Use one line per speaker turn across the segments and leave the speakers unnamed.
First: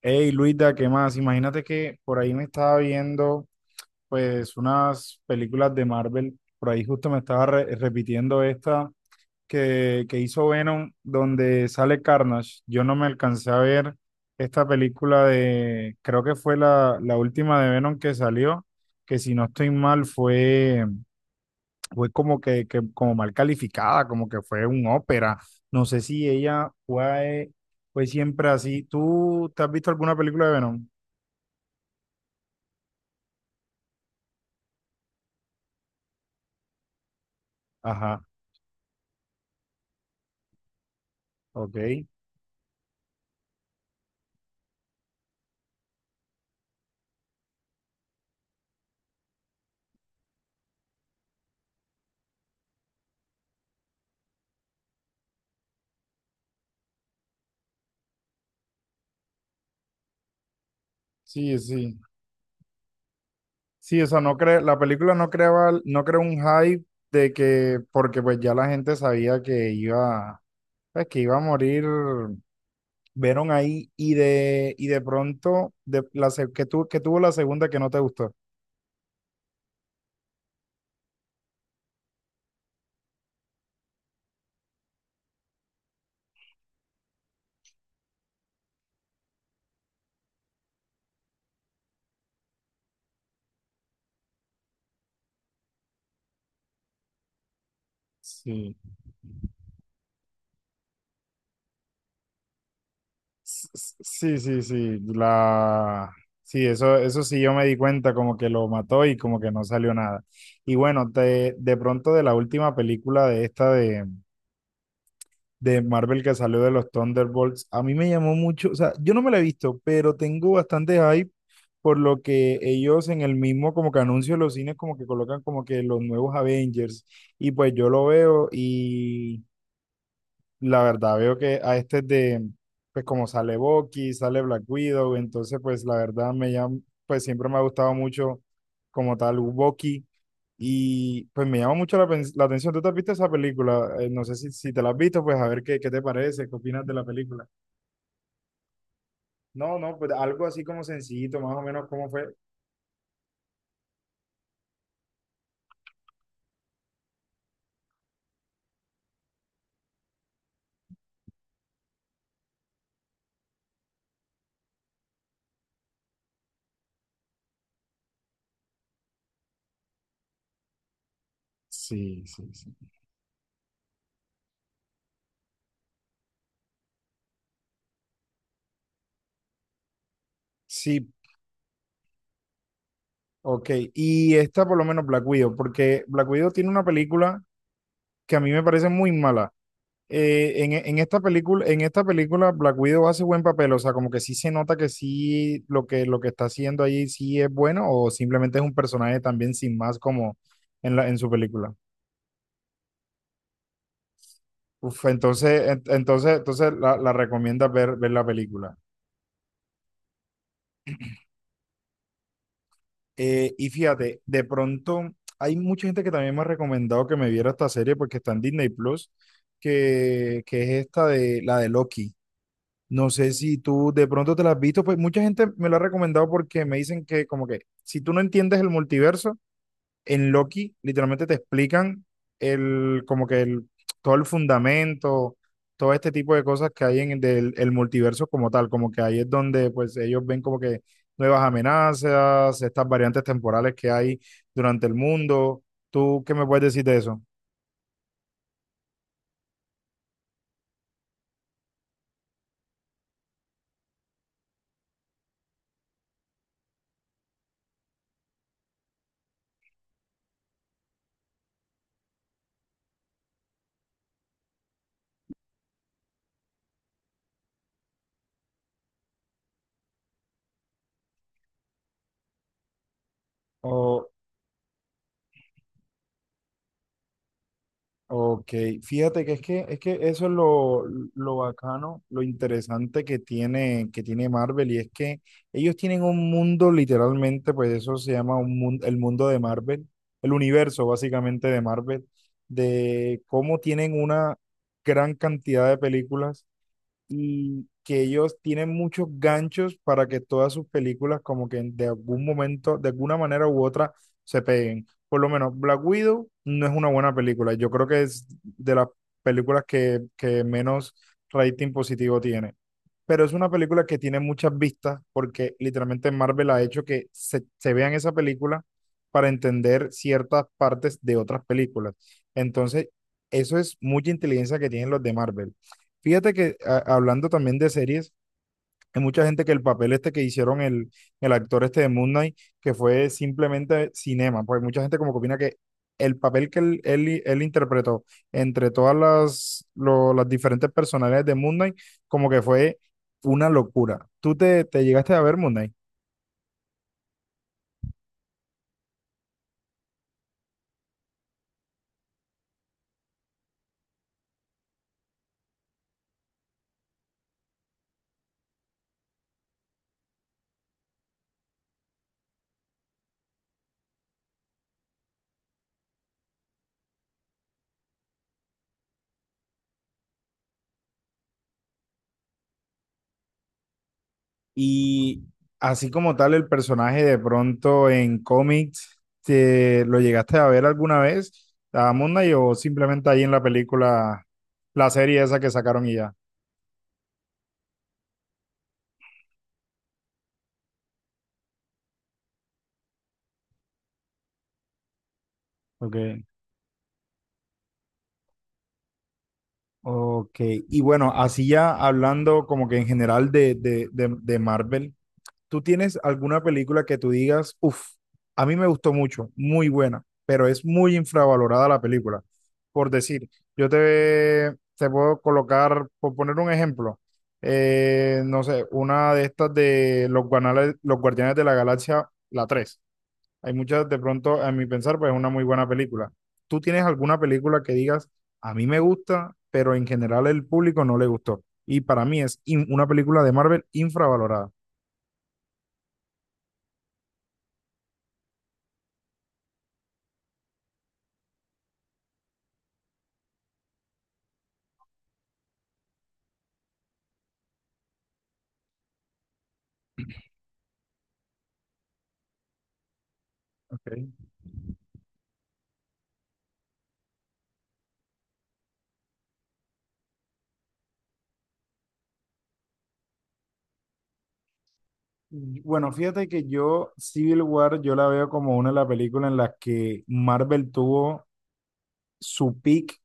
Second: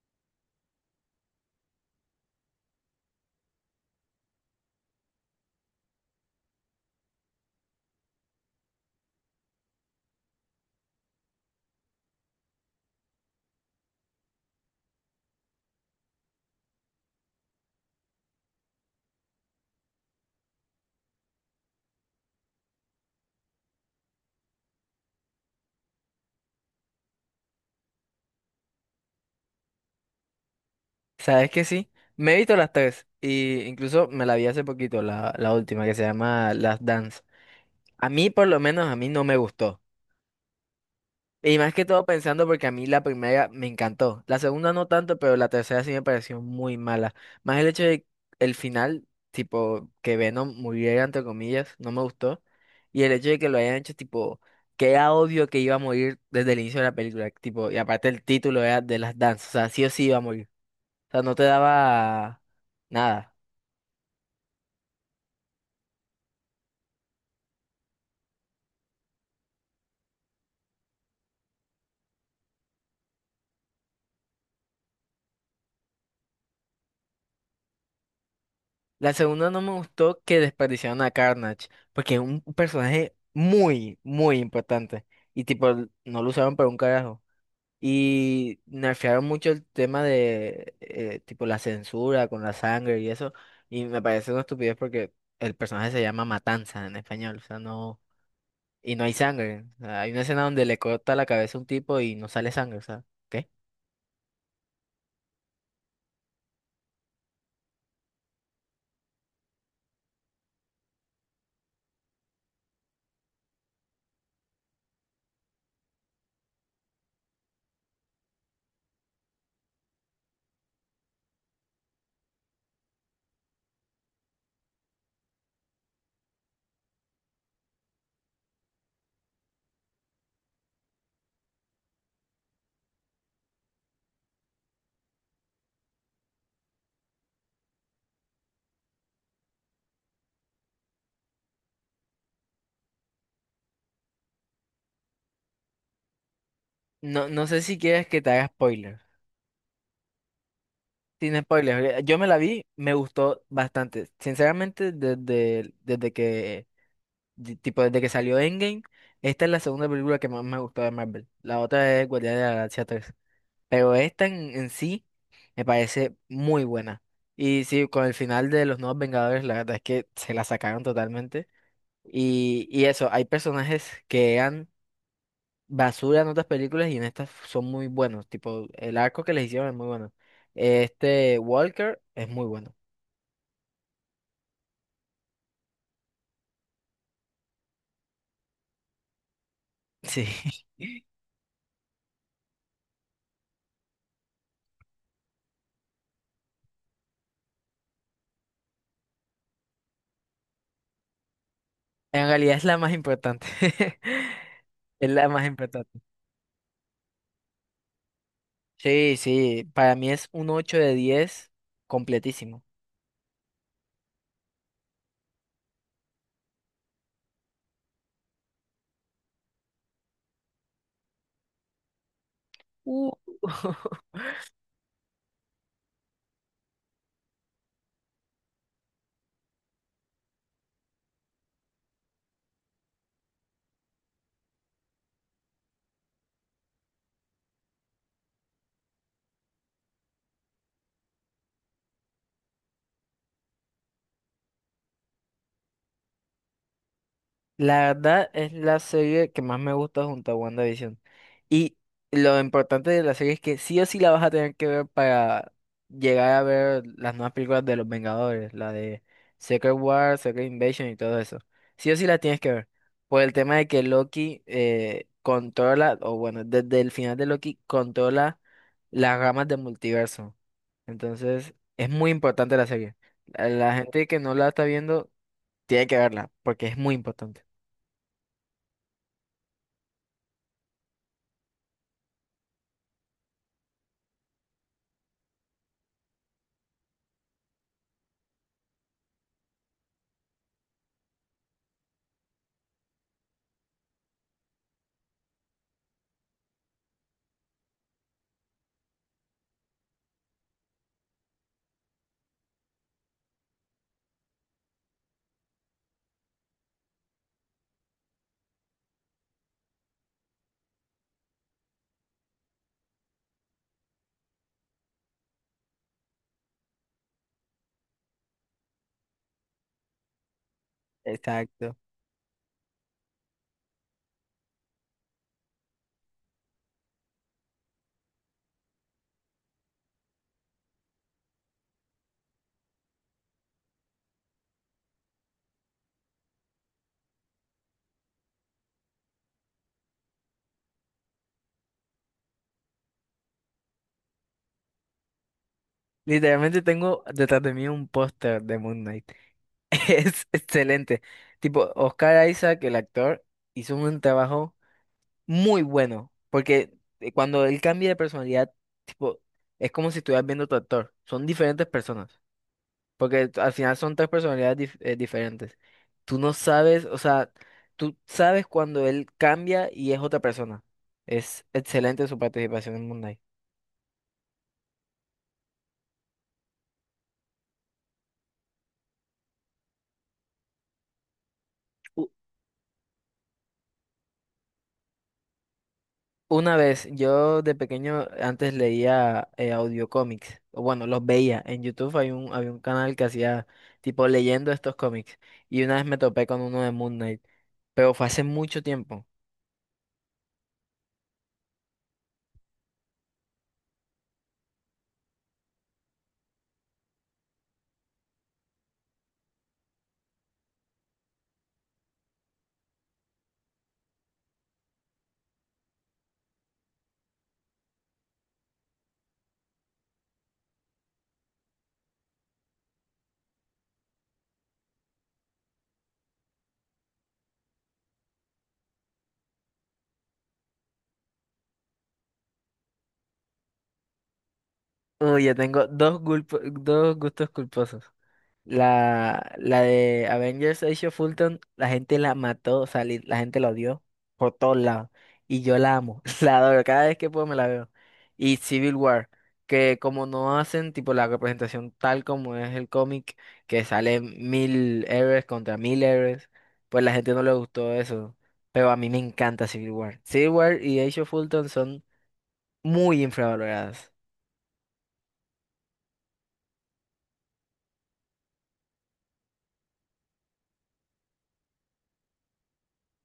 Hey Luisa, ¿qué más? Imagínate que por ahí me estaba viendo pues unas películas de Marvel, por ahí justo me estaba repitiendo esta que hizo Venom donde sale Carnage. Yo no me alcancé a ver esta película de, creo que fue la última de Venom que salió, que si no estoy mal fue como que como mal calificada, como que fue un ópera. No sé si ella fue siempre así. ¿Tú te has visto alguna película de Venom?
¿Sabes que sí? Me he visto las tres y incluso me la vi hace poquito, la última que se llama Las Dance. A
Ajá,
mí por lo menos a mí no me gustó. Y más que todo
ok.
pensando porque a mí la primera me encantó. La segunda no tanto, pero la tercera sí me pareció muy mala. Más el hecho de el final, tipo, que Venom muriera entre comillas, no me gustó. Y el hecho de que lo hayan hecho tipo, que era obvio que iba a morir desde el inicio de la película. Tipo, y aparte el título era de Las Dance. O sea, sí o sí iba a morir. O sea, no te
Sí, sí.
daba nada.
Sí, o sea, no cre la película no creaba, no creó un hype de que, porque pues ya la gente sabía que iba, pues, que iba a morir Venom ahí y de pronto de la que que tuvo la segunda que no te gustó.
La segunda no me gustó que desperdiciaron a Carnage, porque es un personaje muy, muy importante. Y tipo, no lo usaron para un carajo. Y nerfearon mucho el tema de, tipo, la censura con la sangre y eso. Y me parece una estupidez porque el personaje se llama Matanza en español. O sea, no.
Sí.
Y no hay sangre. O sea, hay una escena donde le corta la cabeza a un tipo y no sale sangre. O sea, ¿qué?
Sí, sí, sí. La sí, eso sí yo me di cuenta, como que lo mató y como que no salió nada. Y bueno, de pronto de la última película de esta de Marvel que salió de los Thunderbolts. A mí me llamó mucho, o sea, yo no me la he visto, pero tengo bastante hype por lo que ellos en el mismo como que anuncio de los cines como que colocan como que los nuevos Avengers y pues yo lo veo y la verdad, veo que a este de, pues como sale Bucky, sale Black Widow, entonces pues la verdad me llama, pues siempre me ha gustado mucho como tal Bucky y pues me llama mucho la atención. ¿Tú te has visto esa película? No sé si te la has visto, pues a ver qué te parece, qué opinas de la
No, no
película.
sé si quieres que te haga spoiler.
No, no, pues algo así como
Sin
sencillito, más o menos
spoilers,
cómo
yo me
fue.
la vi, me gustó bastante. Sinceramente, desde que salió Endgame, esta es la segunda película que más me gustó de Marvel. La otra es Guardianes de la Galaxia tres. Pero esta en sí me parece muy buena. Y sí, con el final de Los Nuevos Vengadores, la verdad es que se la sacaron totalmente.
Sí, sí,
Y
sí.
eso, hay personajes que eran basura en otras películas y en estas son muy buenos. Tipo, el arco que les hicieron es muy bueno.
Sí,
Este Walker es muy bueno.
ok. Y esta por lo menos Black Widow, porque Black Widow tiene una película que a mí me parece muy mala.
Sí,
En esta película Black Widow hace buen papel, o sea, como que sí se nota que sí lo lo que está haciendo ahí sí es bueno, o simplemente es un personaje también sin más como en en su película.
en realidad es la más importante.
Uf,
Es la más importante.
entonces la recomienda ver la película.
Sí, sí, para mí es un 8/10, completísimo.
Y fíjate, de pronto hay mucha gente que también me ha recomendado que me viera esta serie porque está en Disney Plus, que es esta de la de Loki.
Uh.
No sé si tú de pronto te la has visto, pues mucha gente me lo ha recomendado porque me dicen que como que si tú no entiendes el multiverso, en Loki literalmente te explican el como que todo el fundamento, todo este tipo de cosas que hay en el multiverso como tal, como que ahí es donde pues ellos ven como que nuevas amenazas, estas variantes temporales que hay durante el mundo. ¿Tú qué me puedes decir de eso?
La verdad es la serie que más me gusta junto a WandaVision. Y lo importante de la serie es que sí o sí la vas a tener que ver para llegar a ver las nuevas películas de los Vengadores, la de Secret War, Secret Invasion y todo eso. Sí o sí la tienes que ver. Por el tema de que Loki controla, o bueno, desde el final de Loki controla las ramas del multiverso. Entonces, es muy importante la serie. A la gente que no la está viendo tiene que verla, porque es muy importante.
Ok, fíjate que es es que eso es lo bacano, lo interesante que que tiene Marvel, y es que ellos tienen un mundo literalmente, pues eso se llama un mundo, el mundo de Marvel, el universo básicamente de Marvel, de cómo tienen una gran cantidad de películas y que ellos tienen muchos ganchos para que todas sus películas como que de algún momento, de alguna manera u otra, se peguen. Por lo menos Black Widow no es una buena película. Yo creo que es de las películas que menos rating positivo tiene. Pero es una película que tiene muchas vistas porque literalmente Marvel ha hecho que se vean esa película para entender ciertas partes de otras
Exacto.
películas. Entonces, eso es mucha inteligencia que tienen los de Marvel. Fíjate que hablando también de series, hay mucha gente que el papel este que hicieron el actor este de Moon Knight, que fue simplemente cinema, pues mucha gente como que opina que el papel que él interpretó entre todas las diferentes personalidades de Moon Knight, como que fue una locura. ¿Tú te llegaste a ver Moon Knight?
Literalmente tengo detrás de mí un póster de Moon Knight. Es excelente. Tipo, Oscar Isaac, el actor, hizo un trabajo muy bueno, porque cuando él cambia de personalidad, tipo, es como si estuvieras viendo otro actor. Son diferentes personas, porque al final son tres personalidades diferentes. Tú no sabes, o sea, tú sabes cuando él cambia y es otra persona. Es excelente su participación en Moon Knight.
Y así como tal, el personaje de pronto en cómics, ¿te lo llegaste a ver alguna vez a Moon Knight o simplemente ahí en la película, la serie esa que sacaron y ya?
Una vez, yo de pequeño antes leía audiocómics, o bueno, los veía. En YouTube hay un, había un canal que hacía tipo leyendo estos cómics. Y una vez me
Ok,
topé con uno de Moon Knight, pero fue hace mucho tiempo.
ok. Y bueno, así ya hablando como que en general de Marvel, ¿tú tienes alguna película que tú digas, uff, a mí me gustó mucho, muy buena, pero es muy infravalorada la película? Por decir, yo te puedo colocar, por poner un ejemplo, no sé, una de estas de los, los Guardianes de la Galaxia, la 3. Hay muchas, de pronto, a mi pensar, pues es una muy buena película. ¿Tú tienes alguna película que digas, a mí me gusta, pero en general el público no le gustó? Y para mí es una película de Marvel infravalorada.
Uy, ya tengo dos gustos culposos. La de Avengers Age of Ultron, la gente la mató, o sea, la gente la odió por todos lados. Y yo la amo, la adoro, cada vez que puedo me la veo. Y Civil War, que como no hacen tipo la representación tal como es el cómic, que
Ok.
salen 1000 héroes contra 1000 héroes, pues la gente no le gustó eso. Pero a mí me encanta Civil War. Civil War y Age of Ultron son muy infravaloradas.
Bueno, fíjate que yo Civil War yo la veo como una de las películas en las que Marvel tuvo su peak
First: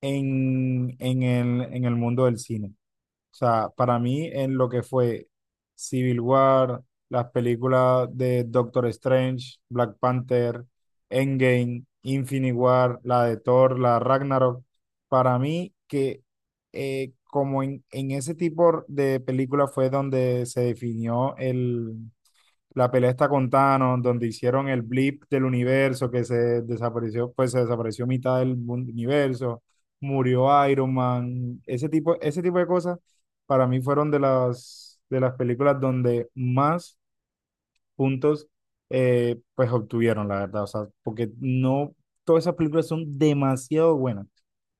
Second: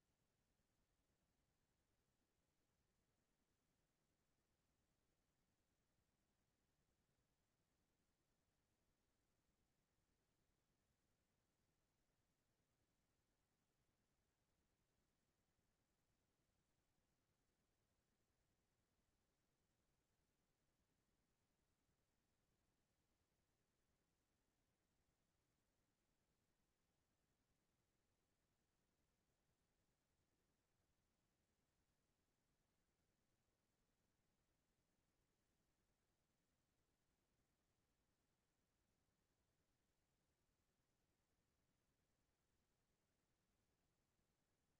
en el mundo del cine. O sea, para mí en lo que fue Civil War, las películas de Doctor Strange, Black Panther, Endgame, Infinity War, la de Thor, la Ragnarok, para mí que como en ese tipo de película fue donde se definió el la pelea está con Thanos, donde hicieron el blip del universo que se desapareció, pues se desapareció mitad del universo, murió Iron Man, ese tipo de cosas para mí fueron de de las películas donde más puntos pues obtuvieron, la verdad. O sea, porque no, todas esas películas son demasiado buenas.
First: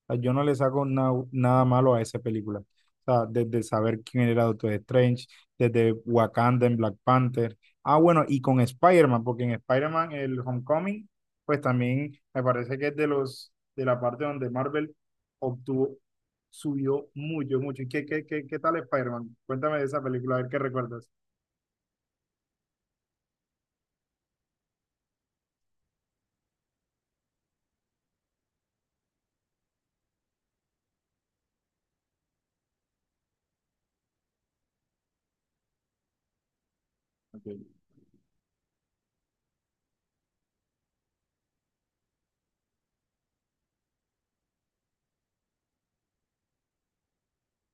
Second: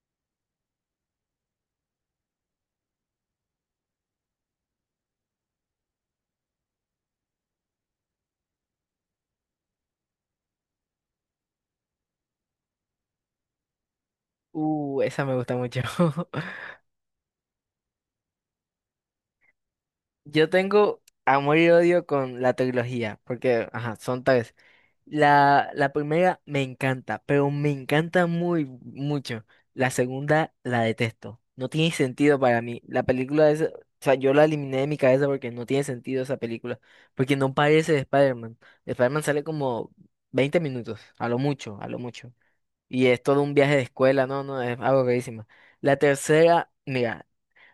O sea, yo no le saco nada malo a esa película. O sea, desde saber quién era Doctor Strange, desde Wakanda en Black Panther. Ah, bueno, y con Spider-Man, porque en Spider-Man, el Homecoming, pues también me parece que es de los, de la parte donde Marvel
Esa me gusta mucho.
obtuvo, subió mucho, mucho. ¿Y qué tal Spider-Man? Cuéntame de esa película, a
Yo
ver qué
tengo
recuerdas.
amor y odio con la trilogía, porque, ajá, son tres. La primera me encanta, pero me encanta muy mucho. La segunda la detesto. No tiene sentido para mí. La película es, o sea, yo la eliminé de mi cabeza porque no tiene sentido esa película, porque
Ok.
no parece de Spider-Man. De Spider-Man sale como 20 minutos, a lo mucho, a lo mucho. Y es todo un viaje de escuela, no, no, es algo rarísimo. La tercera, mira.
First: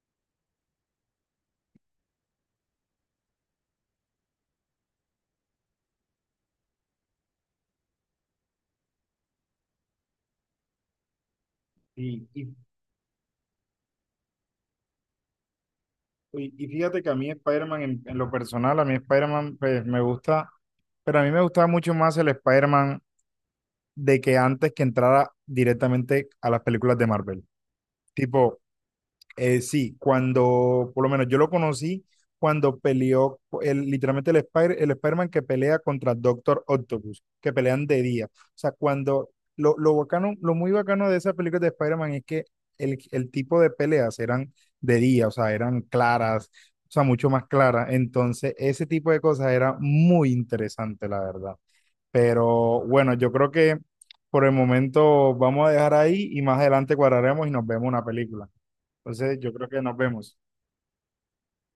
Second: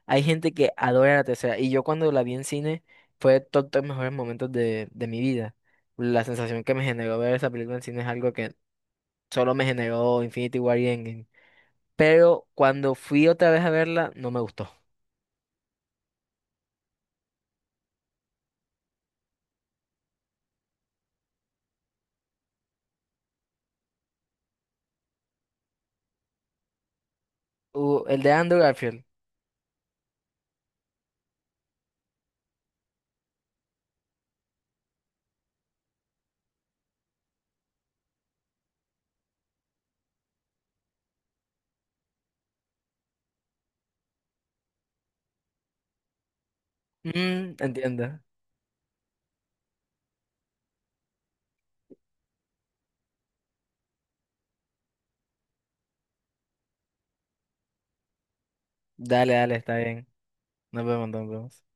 Hay gente que adora la tercera. Y yo cuando la vi en cine fue todos los mejores momentos de mi vida. La sensación que me generó ver esa película en cine es algo que solo me generó Infinity War y Endgame.
Y,
Pero
y
cuando fui otra vez a verla, no me gustó.
y fíjate que a mí Spider-Man, en lo personal, a mí Spider-Man pues, me gusta, pero a mí me gustaba mucho más el Spider-Man de que antes que entrara directamente a las películas de Marvel.
El de
Tipo,
Andrew Garfield.
sí, cuando, por lo menos yo lo conocí cuando peleó literalmente el Spider-Man que pelea contra Doctor Octopus, que pelean de día. O sea, cuando lo bacano, lo muy bacano de esa película de Spider-Man es que el tipo de peleas eran de día, o sea, eran claras, o sea, mucho más
Mm,
claras.
entiendo.
Entonces, ese tipo de cosas era muy interesante, la verdad. Pero bueno, yo creo que por el momento vamos a dejar ahí y más adelante cuadraremos y nos vemos una película.
Dale,
Entonces, yo
dale,
creo
está
que nos
bien.
vemos.
Nos vemos, nos vemos.